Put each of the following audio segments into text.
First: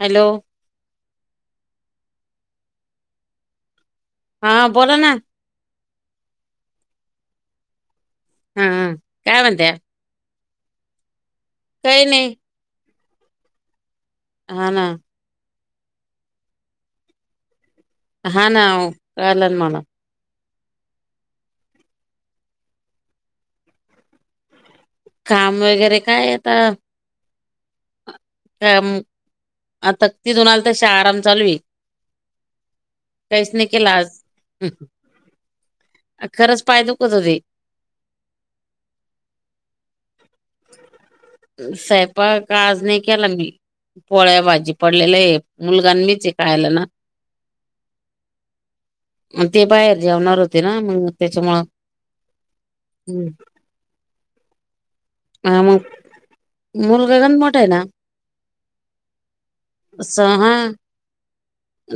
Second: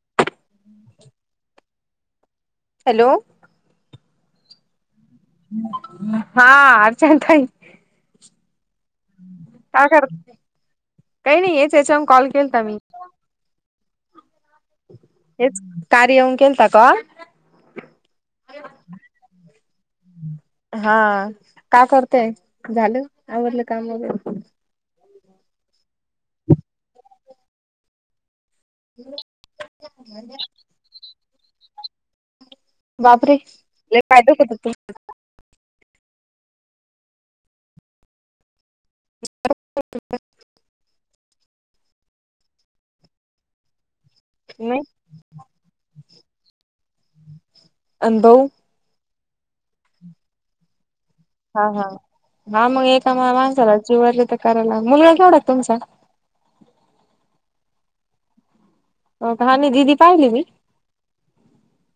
Hello. Hello. हा बोला ना. हा अच्छा ताई. हा काय म्हत्या. करत काही नाहीच याच्यावर काही कॉल नाही केल तर मी. हा ना. एच कार्यावन केलता का. हा ना कळलं ना मला. हा का करतेय झालं आवडलं काम वगैरे. काम वगैरे काय आता. त्याम आता ती दोन आली तशे आराम चालू आहे. बापरे कैसने लय केलाज पाय दुखत होत आज हम. खरंच पाय दुखत होते. [inaudible] साहेपा का आज नाही केला मी पोळ्या भाजी नाही पडलेलं आहे. मुलगां मीच कायला ना. अनभव. ते बाहेर जेवणार होते ना मग. त्याच्यामुळं हा हा हा मग एका हम्म. माणसाला जीवले तर करायला मुलगा केवढा तुमचा. मूल गगन मोठं आहे ना हा नाही दिदी पाहिली मी सहा.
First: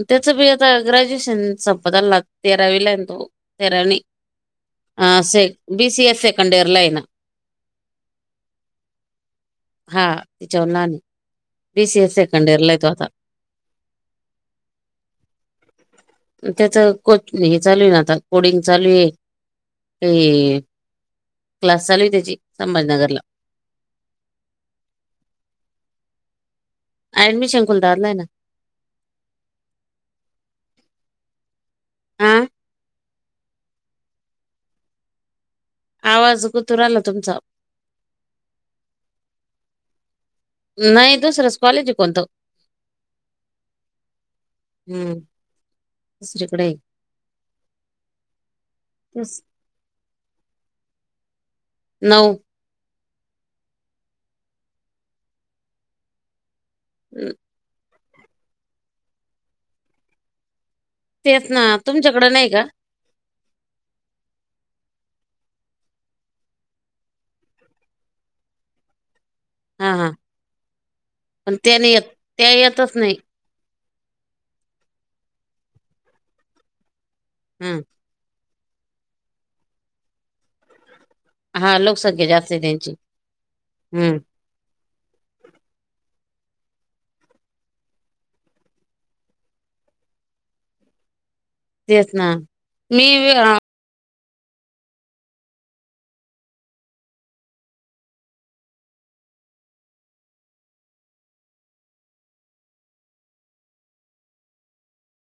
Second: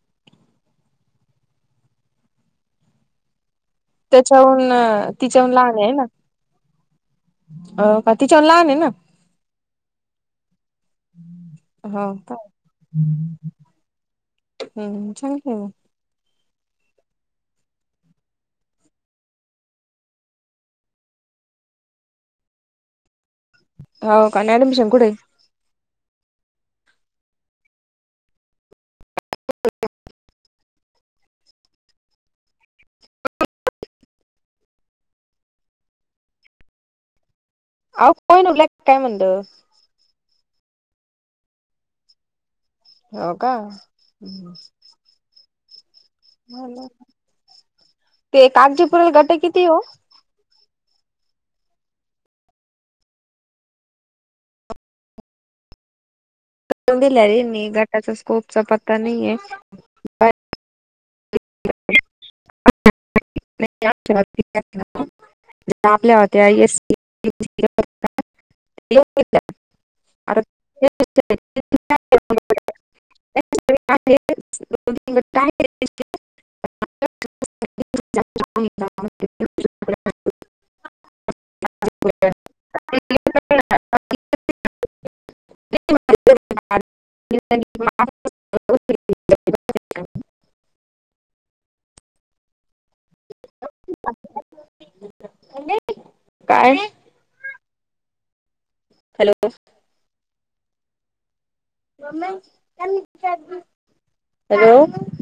त्याच बी आता ग्रॅज्युएशन संपत आलं तेरावी ला तो तेराणी नाही. त्याच्याहून से तिच्याहून लहान बी आहे ना. सी एस सेकंड इयरला आहे ना अ बाकीच्याहून लहान आहे ना. हा तिच्यावर ना हो बीसीए का सेकंड इयर ला आहे तो आता. हम्म चांगल आहे ना. त्याच कोच हे चालू आहे ना आता कोडिंग चालू आहे. क्लास चालू त्याची संभाजीनगरला. हो का आणि ऍडमिशन कुठे आहे. अऍडमिशन खुलदारलाय ना. [inaudible] हा आवाज कुतु राहायला तुमचा. आ कोन उरला काय म्हणल. नाही दुसरंच कॉलेज कोणतं. हो का. हम्म. दुसरीकडे आहे. ते कागजीपुरील गट तेच. किती हो. नऊ. दिल्या न- रे मी गटाचा स्कोपचा पत्ता नाहीय. तेच ना तुमच्याकडं नाही का. [inaudible] आपल्या होत्या [inaudible] [inaudible] हा हा पण त्याने येत त्या येतच नाही का [inaudible] हम्म. [inaudible] हा लोकसंख्या जास्त आहे त्यांची हम्म. तेच ना मीवि हा. काय नाही. हॅलो. हॅलो.